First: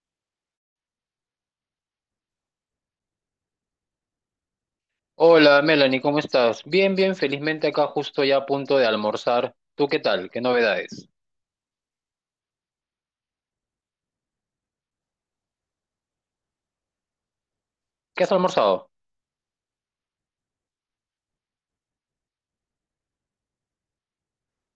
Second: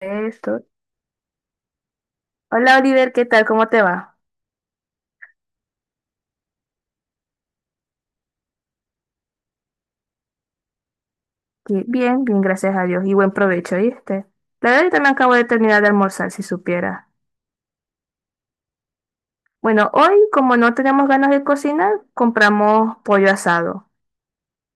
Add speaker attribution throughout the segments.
Speaker 1: Esto. Hola Oliver, ¿qué tal? ¿Cómo te va?
Speaker 2: Hola Melanie, ¿cómo estás? Bien, felizmente acá justo ya a punto de almorzar. ¿Tú qué tal? ¿Qué novedades?
Speaker 1: Sí, bien, bien, gracias a Dios, y buen provecho, ¿viste? La verdad, yo también acabo de terminar de almorzar, si supiera.
Speaker 2: ¿Qué has almorzado?
Speaker 1: Bueno, hoy, como no tenemos ganas de cocinar, compramos pollo asado.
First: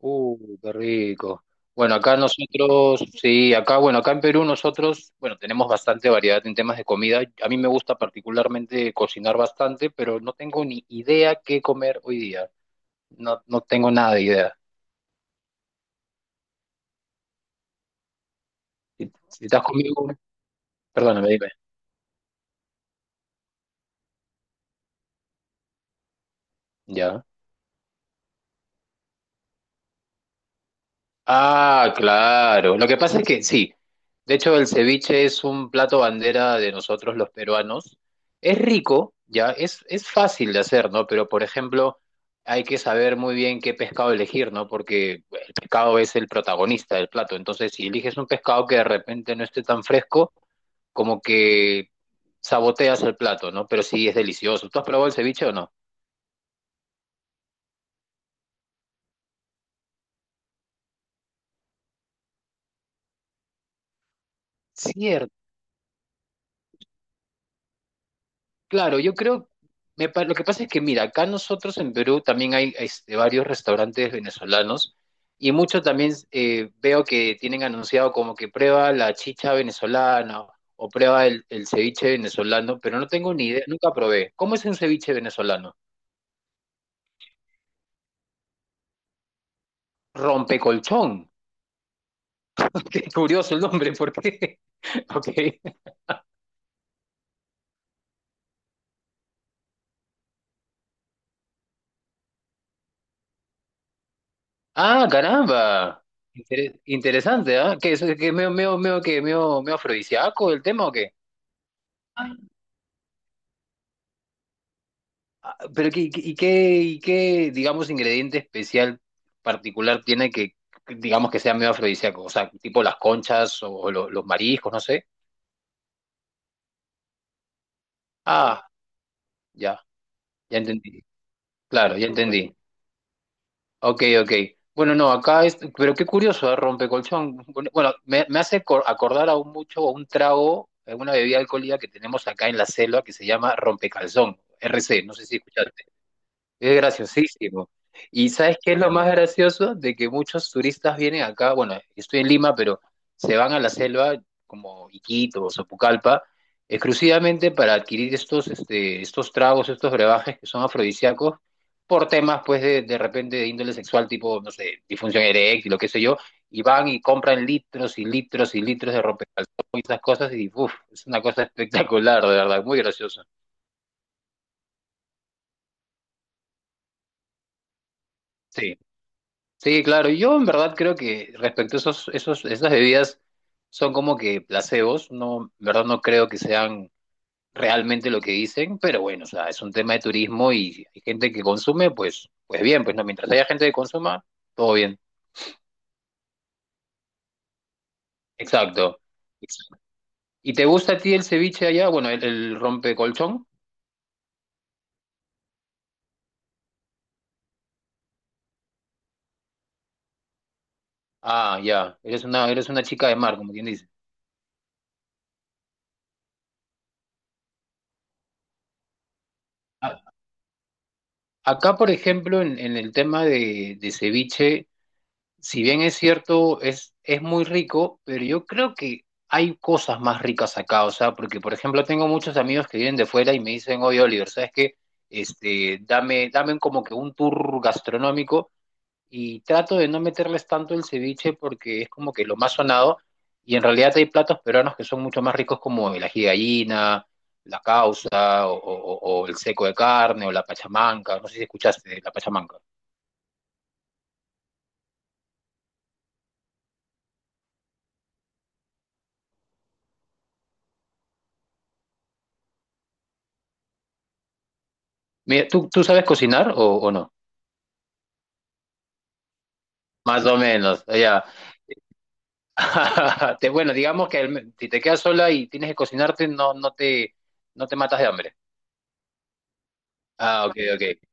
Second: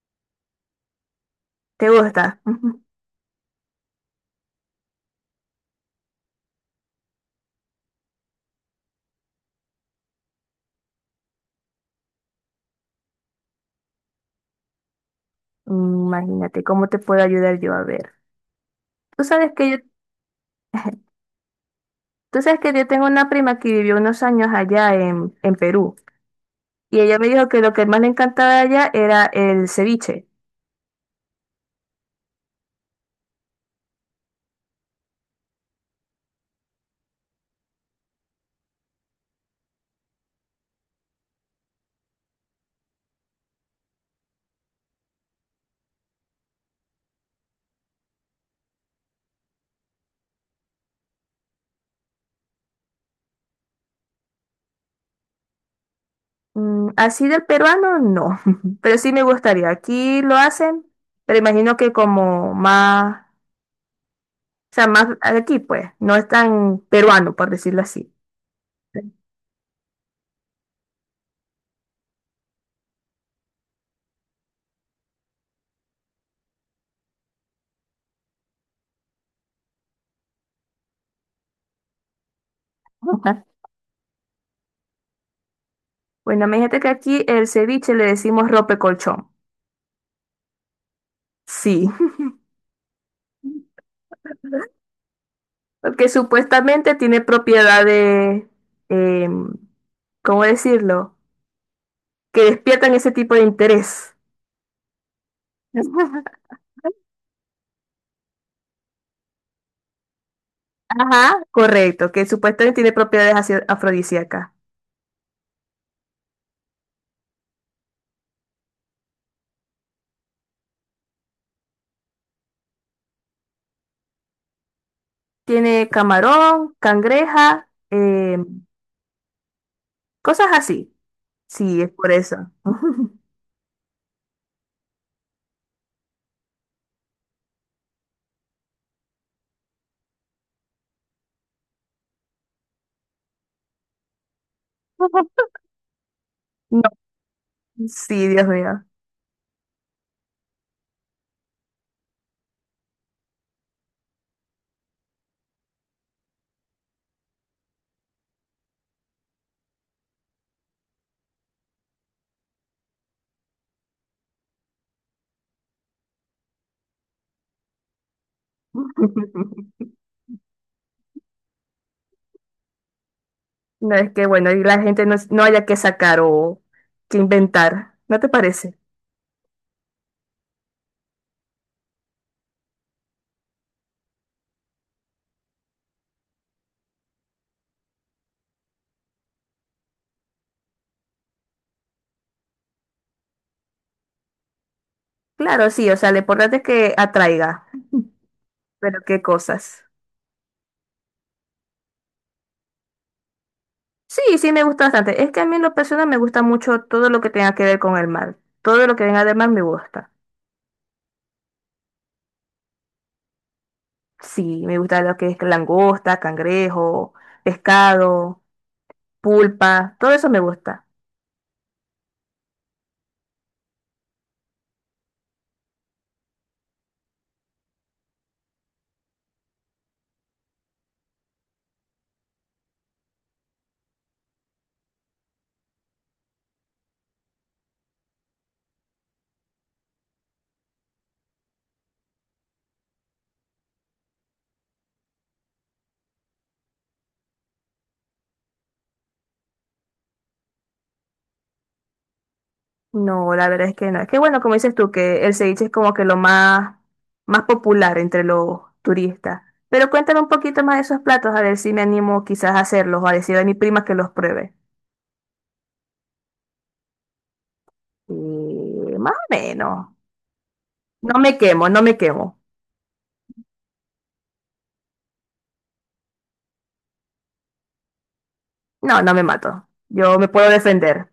Speaker 2: Qué rico.
Speaker 1: ¿Te
Speaker 2: Bueno, acá
Speaker 1: gusta? Ujú.
Speaker 2: nosotros, sí, acá, bueno, acá en Perú nosotros, bueno, tenemos bastante variedad en temas de comida. A mí me gusta particularmente cocinar bastante, pero no tengo ni idea qué comer hoy día. No tengo nada de idea.
Speaker 1: Imagínate, ¿cómo te puedo ayudar yo, a ver?
Speaker 2: Si,
Speaker 1: Tú
Speaker 2: si
Speaker 1: sabes
Speaker 2: estás
Speaker 1: que yo,
Speaker 2: conmigo, perdóname,
Speaker 1: tú sabes que yo tengo una prima que vivió unos años allá en Perú, y ella
Speaker 2: dime.
Speaker 1: me dijo que lo que más le encantaba de allá era el ceviche.
Speaker 2: Ah, claro. Lo que pasa es que sí. De hecho, el ceviche es un plato bandera de nosotros los peruanos. Es rico, ya, es fácil de hacer, ¿no? Pero, por ejemplo, hay que saber muy bien qué pescado elegir, ¿no? Porque el pescado es el protagonista del plato. Entonces, si eliges un pescado que de repente no esté tan fresco, como que saboteas el plato, ¿no? Pero sí es delicioso. ¿Tú has probado el ceviche o no?
Speaker 1: Mm, así del peruano, no, pero sí me gustaría. Aquí lo hacen, pero imagino que como más, o sea, más
Speaker 2: Cierto.
Speaker 1: aquí, pues, no es tan peruano, por decirlo así.
Speaker 2: Claro, yo creo, lo que pasa es que, mira, acá nosotros en Perú también hay este, varios restaurantes venezolanos y muchos también veo que tienen anunciado como que prueba la chicha venezolana o prueba el ceviche venezolano, pero no tengo
Speaker 1: Ajá.
Speaker 2: ni idea, nunca probé. ¿Cómo es un ceviche venezolano?
Speaker 1: Bueno, imagínate que aquí el ceviche le decimos rope colchón.
Speaker 2: Rompecolchón.
Speaker 1: Sí,
Speaker 2: Qué curioso el nombre, ¿por qué? Ok.
Speaker 1: porque supuestamente tiene propiedades, em, ¿cómo decirlo? Que despiertan ese tipo de interés.
Speaker 2: Ah, caramba. Interesante, ¿ah? ¿Qué es? ¿Qué es medio, medio, medio, que medio, medio afrodisíaco el tema o qué?
Speaker 1: Ajá. Correcto, que supuestamente tiene propiedades así afrodisíacas.
Speaker 2: Pero ¿qué, digamos, ingrediente especial particular tiene que, digamos, que sea medio afrodisíaco? O sea, tipo las conchas o los mariscos, no sé.
Speaker 1: Tiene camarón, cangreja,
Speaker 2: Ah, ya,
Speaker 1: cosas
Speaker 2: ya
Speaker 1: así.
Speaker 2: entendí.
Speaker 1: Sí, es
Speaker 2: Claro, ya
Speaker 1: por eso.
Speaker 2: entendí. Ok, ok. Bueno, no, acá es, pero qué curioso, ¿eh? Rompecolchón. Bueno, bueno, me hace acordar aún mucho a un trago, a una bebida alcohólica que tenemos acá en la selva que se llama rompecalzón, RC, no sé si escuchaste. Es
Speaker 1: No,
Speaker 2: graciosísimo.
Speaker 1: sí,
Speaker 2: ¿Y
Speaker 1: Dios
Speaker 2: sabes qué es
Speaker 1: mío.
Speaker 2: lo más gracioso? De que muchos turistas vienen acá, bueno, yo estoy en Lima, pero se van a la selva como Iquitos o Sopucalpa, exclusivamente para adquirir estos tragos, estos brebajes que son afrodisíacos, por temas, pues, de repente de índole sexual, tipo, no sé, disfunción eréctil o qué sé yo, y van y compran litros y litros y litros de rompecalzón y esas cosas, y uff, es una cosa espectacular, de verdad, muy gracioso.
Speaker 1: No, es que, bueno, y la gente, no haya que sacar o que inventar. ¿No te
Speaker 2: Sí.
Speaker 1: parece?
Speaker 2: Sí, claro. Yo en verdad creo que respecto a esas bebidas son como que placebos. No, en verdad no creo que sean realmente lo que dicen, pero bueno, o sea, es un tema de turismo y si hay gente que consume, pues, pues bien, pues no, mientras haya gente que consuma, todo bien.
Speaker 1: Claro, sí, o sea, lo importante es que atraiga.
Speaker 2: Exacto.
Speaker 1: Pero qué cosas.
Speaker 2: ¿Y te gusta a ti el ceviche allá? Bueno, el rompecolchón.
Speaker 1: Sí, sí, me gusta bastante. Es que a mí en lo personal me gusta mucho todo lo que tenga que ver con el mar. Todo lo que venga del mar me gusta.
Speaker 2: Ah, ya. Eres una chica de mar, como quien dice.
Speaker 1: Sí, me gusta lo que es langosta, cangrejo, pescado, pulpa,
Speaker 2: A-
Speaker 1: todo eso me gusta.
Speaker 2: Acá, por ejemplo, en el tema de ceviche, si bien es cierto, es muy rico, pero yo creo que hay cosas más ricas acá, o sea, porque por ejemplo tengo muchos amigos que vienen de fuera y me dicen, oye Oliver, ¿sabes qué? Este, dame como que un tour gastronómico y trato de no meterles tanto el ceviche porque es como que lo más sonado y en realidad hay platos peruanos que son mucho más ricos como el ají de gallina, la causa o el seco de carne o la pachamanca, no sé si escuchaste de la pachamanca.
Speaker 1: No, la verdad es que no. Es que bueno, como dices tú, que el ceviche es como que lo más, más popular entre los turistas. Pero cuéntame un poquito más de esos platos, a ver si me animo quizás a hacerlos o a decir a mi prima que los pruebe.
Speaker 2: Mira, ¿tú sabes cocinar o no?
Speaker 1: Y más o menos.
Speaker 2: Más o menos,
Speaker 1: No
Speaker 2: ya.
Speaker 1: me quemo, no me quemo.
Speaker 2: Bueno, digamos que si te quedas sola y tienes que cocinarte, no te matas de hambre.
Speaker 1: No, no me mato. Yo me
Speaker 2: Ah,
Speaker 1: puedo
Speaker 2: ok, ok.
Speaker 1: defender.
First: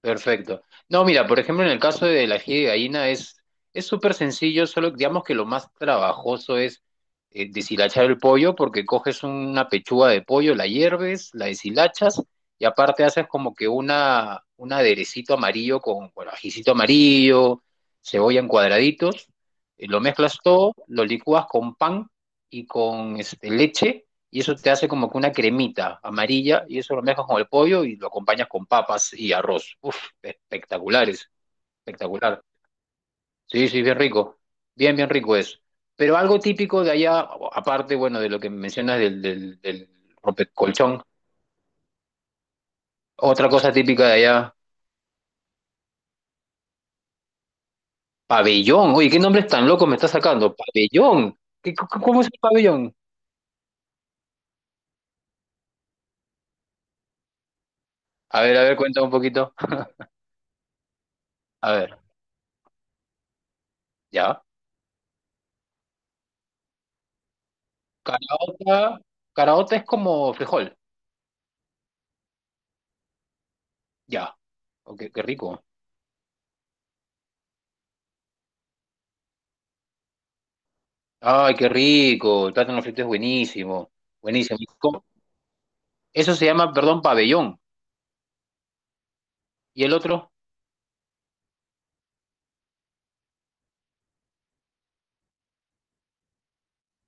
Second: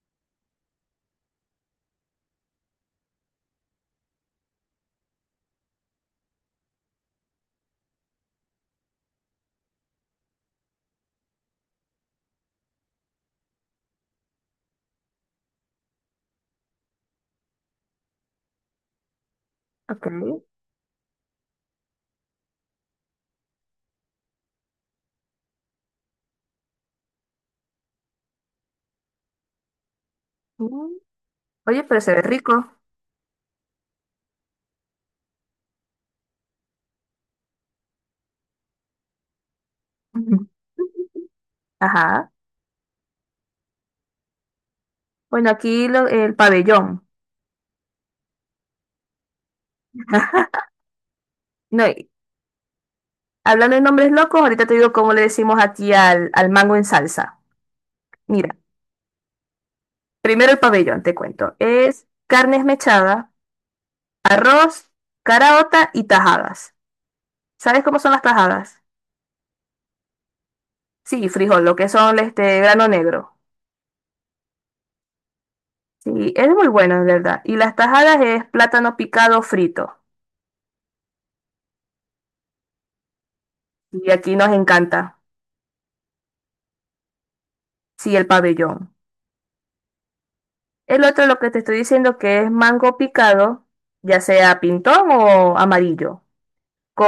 Speaker 2: Perfecto. No, mira, por ejemplo, en el caso del ají de gallina es súper sencillo, solo digamos que lo más trabajoso es deshilachar el pollo, porque coges una pechuga de pollo, la hierves, la deshilachas y aparte haces como que una un aderecito amarillo con, bueno, ajicito amarillo, cebolla en cuadraditos, y lo
Speaker 1: Ok.
Speaker 2: mezclas todo, lo licúas con pan y con este, leche y eso te hace como que una cremita amarilla y eso lo mezclas con el pollo y lo acompañas con papas y arroz. Uf,
Speaker 1: Mm.
Speaker 2: espectaculares,
Speaker 1: Oye, pero se ve
Speaker 2: espectacular.
Speaker 1: rico.
Speaker 2: Sí, sí, bien rico, bien rico es. Pero algo típico de allá, aparte, bueno, de lo que mencionas del rompecolchón,
Speaker 1: Ajá.
Speaker 2: otra cosa típica de allá,
Speaker 1: Bueno, aquí lo- el pabellón.
Speaker 2: pabellón. Oye, ¿qué nombres tan locos me está sacando? Pabellón. ¿Qué,
Speaker 1: No, y
Speaker 2: cómo es el pabellón?
Speaker 1: hablando de nombres locos, ahorita te digo cómo le decimos aquí al mango en salsa. Mira,
Speaker 2: A ver, cuéntame un poquito.
Speaker 1: primero el pabellón, te cuento.
Speaker 2: A ver,
Speaker 1: Es carne esmechada,
Speaker 2: ya.
Speaker 1: arroz, caraota y tajadas. ¿Sabes cómo son las tajadas?
Speaker 2: Caraota, caraota es como frijol.
Speaker 1: Sí, frijol, lo que son este grano negro.
Speaker 2: Ya. Ok, qué rico.
Speaker 1: Sí, es muy bueno, en verdad. Y las tajadas es plátano picado frito.
Speaker 2: Ay, qué rico. El plátano frito es buenísimo.
Speaker 1: Y aquí nos
Speaker 2: Buenísimo. ¿Cómo?
Speaker 1: encanta.
Speaker 2: Eso se llama, perdón, pabellón.
Speaker 1: Sí, el pabellón.
Speaker 2: ¿Y el otro?
Speaker 1: El otro, lo que te estoy diciendo, que es mango picado, ya sea pintón o amarillo,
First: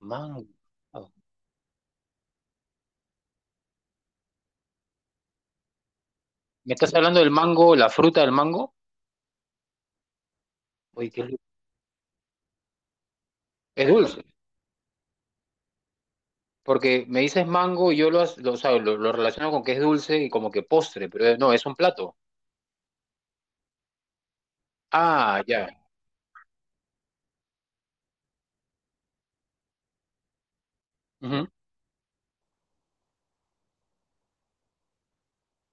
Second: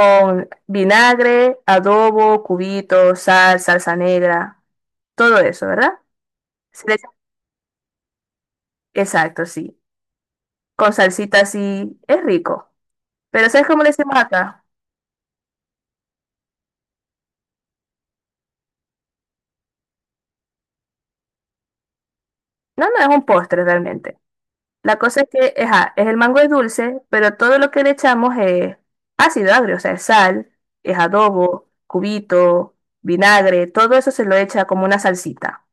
Speaker 2: Mango.
Speaker 1: vinagre, adobo, cubitos, sal, salsa negra, todo eso, ¿verdad?
Speaker 2: ¿Me
Speaker 1: Se le
Speaker 2: estás
Speaker 1: echa-
Speaker 2: hablando del mango, la fruta del mango?
Speaker 1: exacto, sí. Con
Speaker 2: Oye, qué rico.
Speaker 1: salsita así, es rico. Pero ¿sabes cómo
Speaker 2: Es
Speaker 1: le decimos
Speaker 2: dulce.
Speaker 1: acá?
Speaker 2: Porque me dices mango y yo lo, o sea, lo relaciono con que es dulce y como que postre, pero no, es un plato.
Speaker 1: No, no, es un postre realmente. La cosa es
Speaker 2: Ah,
Speaker 1: que,
Speaker 2: ya.
Speaker 1: ajá, es, el mango es dulce, pero todo lo que le echamos es ácido agrio, o sea, es sal, es
Speaker 2: Ujú.
Speaker 1: adobo, cubito, vinagre, todo eso se lo echa como una salsita.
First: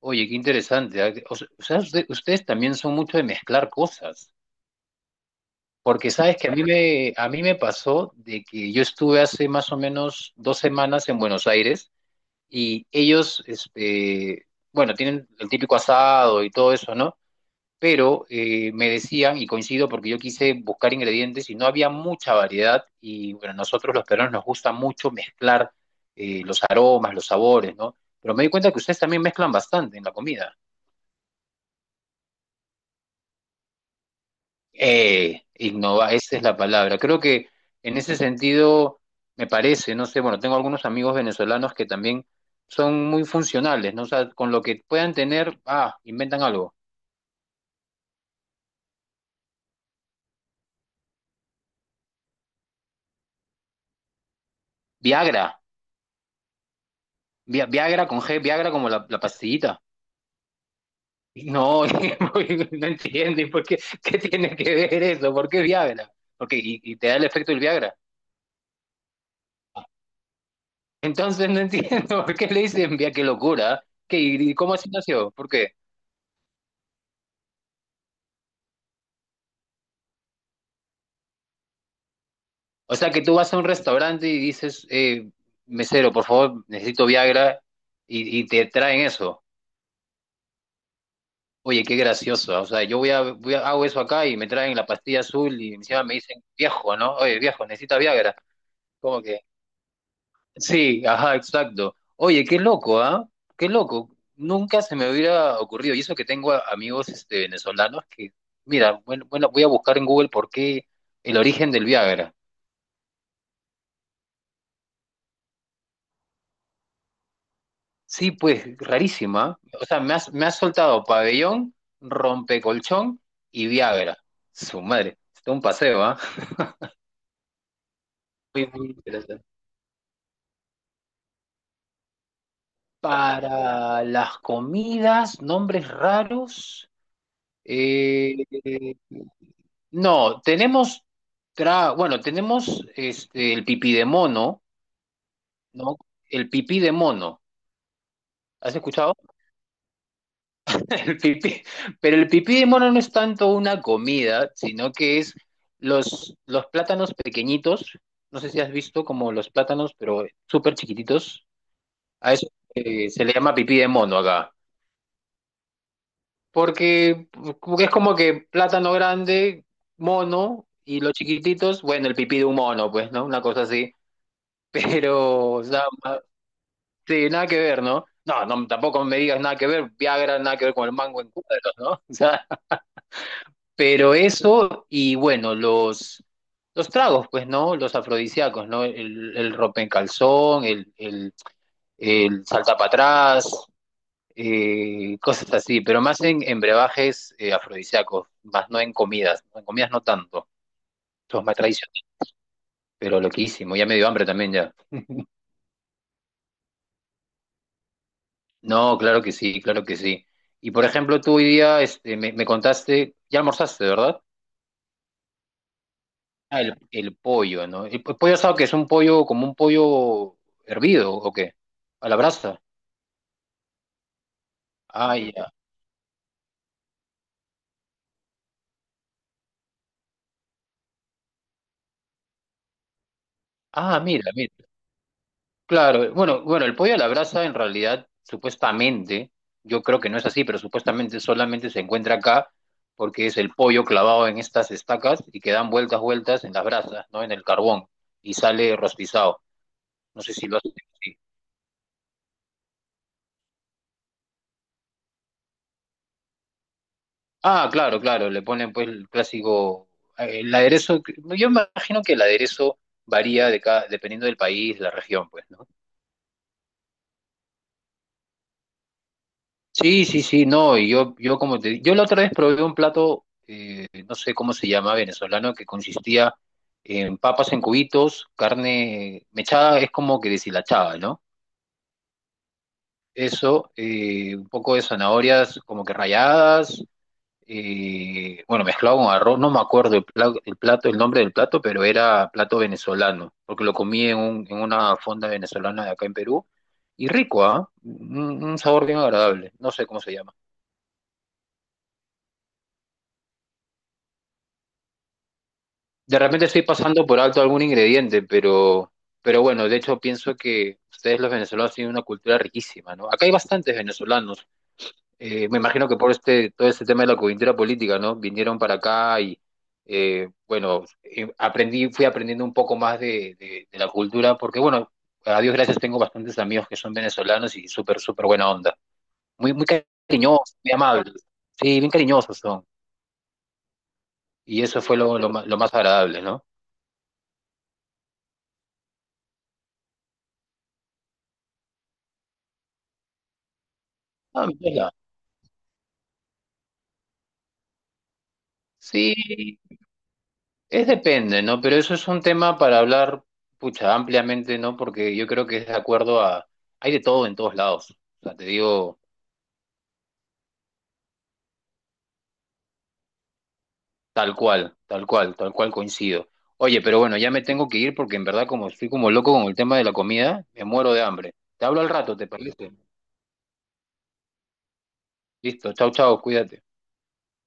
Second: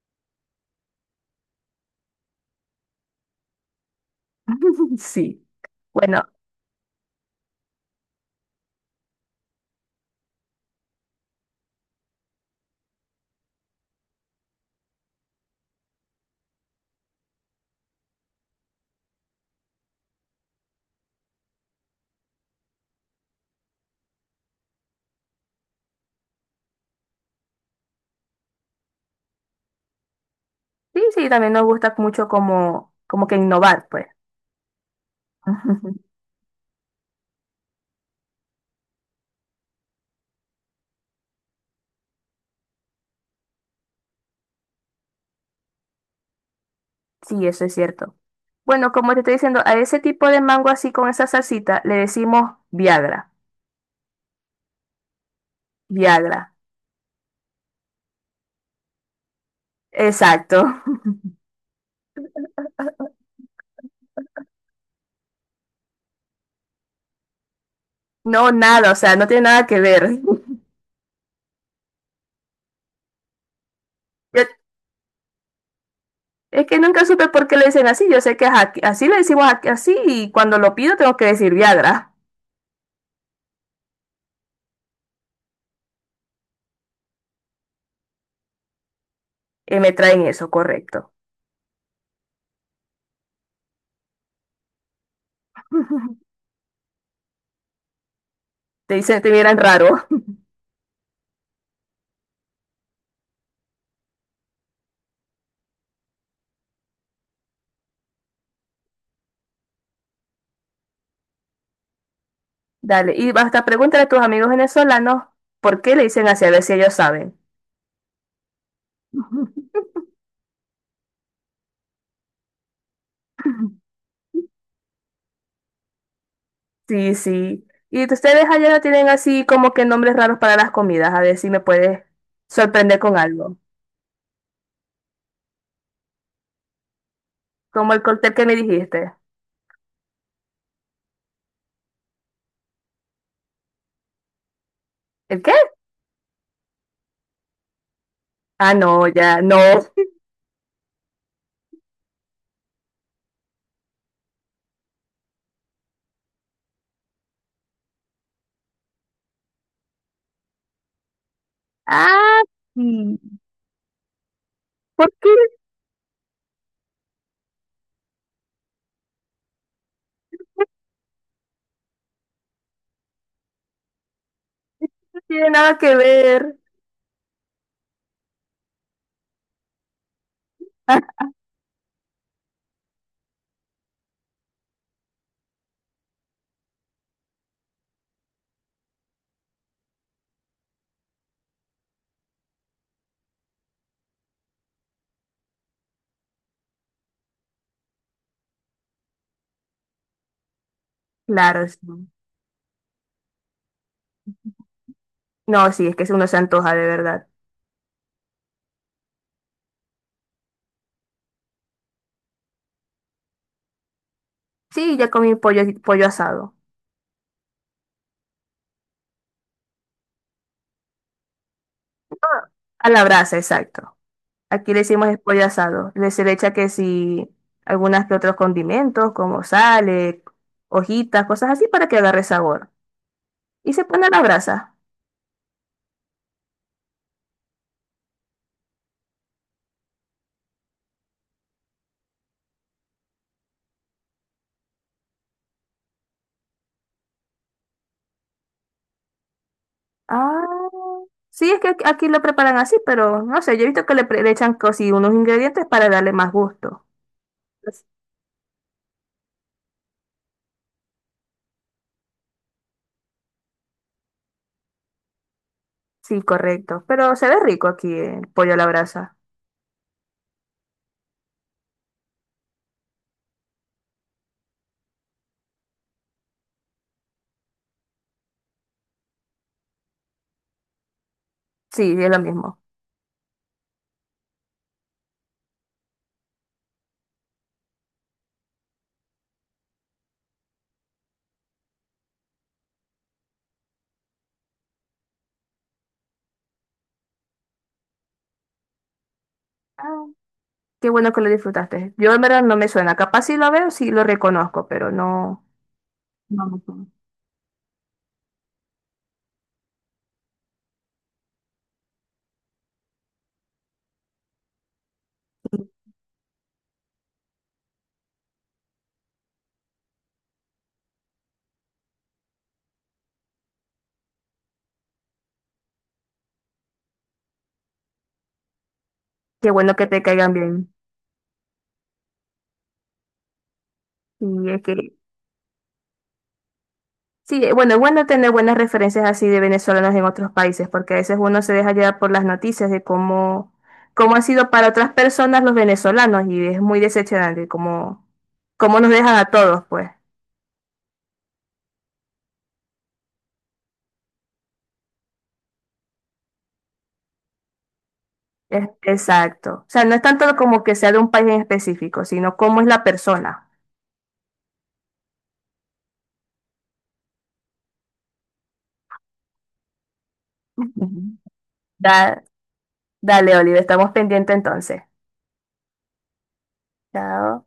Speaker 2: Oye, qué interesante. O sea, ustedes también son mucho de mezclar cosas.
Speaker 1: Sí.
Speaker 2: Porque
Speaker 1: Bueno,
Speaker 2: sabes que a mí me pasó de que yo estuve hace más o menos dos semanas en Buenos Aires y ellos, este, bueno, tienen el típico asado y todo eso, ¿no? Pero me decían, y coincido porque yo quise buscar ingredientes y no había mucha variedad, y bueno, nosotros los peruanos nos gusta mucho mezclar los aromas, los sabores, ¿no? Pero me di cuenta que ustedes también mezclan bastante en la comida.
Speaker 1: sí, sí, también nos gusta mucho como, como que innovar, pues.
Speaker 2: Innova, esa es la palabra. Creo que en ese sentido me parece, no sé, bueno, tengo algunos amigos venezolanos que también son muy funcionales, ¿no? O sea, con lo que puedan tener, ah, inventan algo.
Speaker 1: Sí, eso es cierto. Bueno, como te estoy diciendo, a ese tipo de mango así con esa salsita le decimos Viagra.
Speaker 2: Viagra,
Speaker 1: Viagra.
Speaker 2: Viagra con G, Viagra como la pastillita.
Speaker 1: Exacto.
Speaker 2: No, no entienden por qué, qué tiene que ver eso, por qué Viagra, porque y te da el efecto del Viagra.
Speaker 1: No, nada, o sea, no tiene nada que ver.
Speaker 2: Entonces no entiendo por qué le dicen Viagra, qué locura, ¿Qué,
Speaker 1: Yo-
Speaker 2: y cómo así nació, ¿por qué?
Speaker 1: es que nunca supe por qué le dicen así. Yo sé que es aquí- así le decimos aquí- así, y cuando lo pido tengo que decir Viagra.
Speaker 2: O sea que tú vas a un restaurante y dices, mesero, por favor, necesito Viagra y te traen eso.
Speaker 1: Y me traen eso, correcto.
Speaker 2: Oye, qué gracioso. O sea, yo hago eso acá y me traen la pastilla azul y encima me dicen, viejo, ¿no? Oye, viejo, necesita Viagra.
Speaker 1: Te
Speaker 2: ¿Cómo
Speaker 1: dicen, te
Speaker 2: que?
Speaker 1: miran raro.
Speaker 2: Sí, ajá, exacto. Oye, qué loco, ¿ah? Qué loco. Nunca se me hubiera ocurrido. Y eso que tengo amigos este, venezolanos que, mira, bueno, bueno, voy a buscar en Google por qué el origen del Viagra.
Speaker 1: Dale, y hasta pregúntale a tus amigos venezolanos por qué le dicen así, a ver si ellos saben.
Speaker 2: Sí, pues rarísima. O sea, me has soltado pabellón, rompecolchón y Viagra. Su madre, está un paseo, ¿ah?
Speaker 1: Sí, sí. Y ustedes
Speaker 2: Muy,
Speaker 1: allá no
Speaker 2: muy
Speaker 1: tienen así
Speaker 2: interesante.
Speaker 1: como que nombres raros para las comidas, a ver si me puedes sorprender con algo.
Speaker 2: Para las comidas, nombres raros.
Speaker 1: Como el cóctel
Speaker 2: Eh,
Speaker 1: que me dijiste.
Speaker 2: no, tenemos, bueno, tenemos este, el pipí de mono,
Speaker 1: ¿El qué?
Speaker 2: ¿no? El pipí de mono.
Speaker 1: Ah,
Speaker 2: ¿Has
Speaker 1: no,
Speaker 2: escuchado?
Speaker 1: ya, no.
Speaker 2: El pipí, pero el pipí de mono no es tanto una comida, sino que es los plátanos pequeñitos, no sé si has visto como los plátanos, pero súper chiquititos, a
Speaker 1: Ah,
Speaker 2: eso
Speaker 1: sí.
Speaker 2: se le llama pipí de mono acá,
Speaker 1: ¿Por qué
Speaker 2: porque, porque es como que plátano grande, mono, y los chiquititos, bueno, el pipí de un mono, pues, ¿no? Una cosa así,
Speaker 1: no tiene
Speaker 2: pero, o
Speaker 1: nada
Speaker 2: sea,
Speaker 1: que ver?
Speaker 2: sí, nada que ver, ¿no? No, no, tampoco me digas nada que ver, Viagra, nada que ver con el
Speaker 1: Ah,
Speaker 2: mango en cuadros, ¿no? Pero eso, y bueno, los tragos, pues, ¿no? Los afrodisíacos, ¿no? El ropa en el, el, el salta para atrás, cosas así, pero más en brebajes afrodisíacos, más no en comidas. ¿No? En comidas no tanto, eso es más
Speaker 1: claro, sí.
Speaker 2: tradicional, pero loquísimo, ya me dio hambre también ya.
Speaker 1: No, sí, es que uno se antoja de verdad.
Speaker 2: No, claro que sí, claro que sí. Y por ejemplo, tú hoy día este, me contaste, ya almorzaste, ¿verdad?
Speaker 1: Sí, ya comí pollo, pollo asado.
Speaker 2: Ah, el pollo, ¿no? El, pollo asado que es un pollo como un pollo hervido ¿o qué? A la
Speaker 1: Ah,
Speaker 2: brasa.
Speaker 1: a la brasa, exacto. Aquí le decimos
Speaker 2: Ah,
Speaker 1: es pollo
Speaker 2: ya.
Speaker 1: asado. Le se le echa que si algunas que otros condimentos, como sal, hojitas, cosas así para que agarre sabor. Y se
Speaker 2: Ah,
Speaker 1: pone a la
Speaker 2: mira, mira.
Speaker 1: brasa.
Speaker 2: Claro, bueno, bueno, el pollo a la brasa en realidad supuestamente, yo creo que no es así, pero supuestamente solamente se encuentra acá porque es el pollo clavado en estas estacas y que dan vueltas, vueltas en las brasas, ¿no? En el carbón y sale rostizado. No sé
Speaker 1: Ah,
Speaker 2: si lo hacen.
Speaker 1: sí, es que aquí lo preparan así, pero no sé, yo he visto que le, pre- le echan cosí unos ingredientes para darle más gusto.
Speaker 2: Ah,
Speaker 1: Pues,
Speaker 2: claro, claro, le ponen pues el clásico, el aderezo, yo imagino que el aderezo varía de cada, dependiendo del país, la región, pues, ¿no?
Speaker 1: sí, correcto. Pero se ve rico aquí el pollo a la brasa.
Speaker 2: Sí, sí, sí, no, yo como te, yo la otra vez probé un plato, no sé cómo se llama, venezolano, que consistía en papas en cubitos, carne mechada, es como que deshilachada, ¿no?
Speaker 1: Sí, es lo mismo.
Speaker 2: Eso, un poco de zanahorias como que ralladas, bueno, mezclado con arroz, no me acuerdo el el plato, el nombre del plato, pero era plato venezolano, porque lo comí en, en una fonda venezolana de acá en Perú, y rico, ¿ah? Un sabor bien agradable, no sé cómo
Speaker 1: Ah,
Speaker 2: se llama.
Speaker 1: qué bueno que lo disfrutaste. Yo en verdad no me suena. Capaz si lo veo, sí lo reconozco, pero no.
Speaker 2: De
Speaker 1: No
Speaker 2: repente
Speaker 1: me
Speaker 2: estoy
Speaker 1: suena.
Speaker 2: pasando por alto algún ingrediente, pero bueno, de hecho pienso que ustedes los venezolanos tienen una cultura riquísima, ¿no? Acá hay bastantes venezolanos, me imagino que por este, todo este tema de la coyuntura política, ¿no? Vinieron para acá y, bueno, aprendí, fui aprendiendo un poco más de la cultura, porque, bueno, a Dios gracias tengo bastantes amigos que son venezolanos y súper, súper buena onda.
Speaker 1: Qué
Speaker 2: Muy, muy
Speaker 1: bueno que te caigan
Speaker 2: cariñosos,
Speaker 1: bien.
Speaker 2: muy amables. Sí, bien cariñosos son.
Speaker 1: Y
Speaker 2: Y
Speaker 1: es que,
Speaker 2: eso fue lo más agradable, ¿no?
Speaker 1: sí, bueno, es bueno tener buenas referencias así de venezolanos en otros países, porque a veces uno se deja llevar por las noticias de cómo, cómo han
Speaker 2: Ah,
Speaker 1: sido para
Speaker 2: mira.
Speaker 1: otras personas los venezolanos y es muy decepcionante cómo, cómo nos dejan a
Speaker 2: Sí,
Speaker 1: todos, pues.
Speaker 2: es depende, ¿no? Pero eso es un tema para hablar, pucha, ampliamente, ¿no? Porque yo creo que es de acuerdo a... Hay de todo en todos lados. O sea, te
Speaker 1: Es-
Speaker 2: digo...
Speaker 1: exacto. O sea, no es tanto como que sea de un país en específico, sino cómo es la persona.
Speaker 2: Tal cual, coincido. Oye, pero bueno, ya me tengo que ir porque en verdad como estoy como loco con el tema de la comida, me muero
Speaker 1: Ujú.
Speaker 2: de hambre. Te hablo al rato,
Speaker 1: Da-
Speaker 2: ¿te parece?
Speaker 1: dale, Oliver, estamos pendientes entonces.
Speaker 2: Listo, chao, chao, cuídate.
Speaker 1: Chao.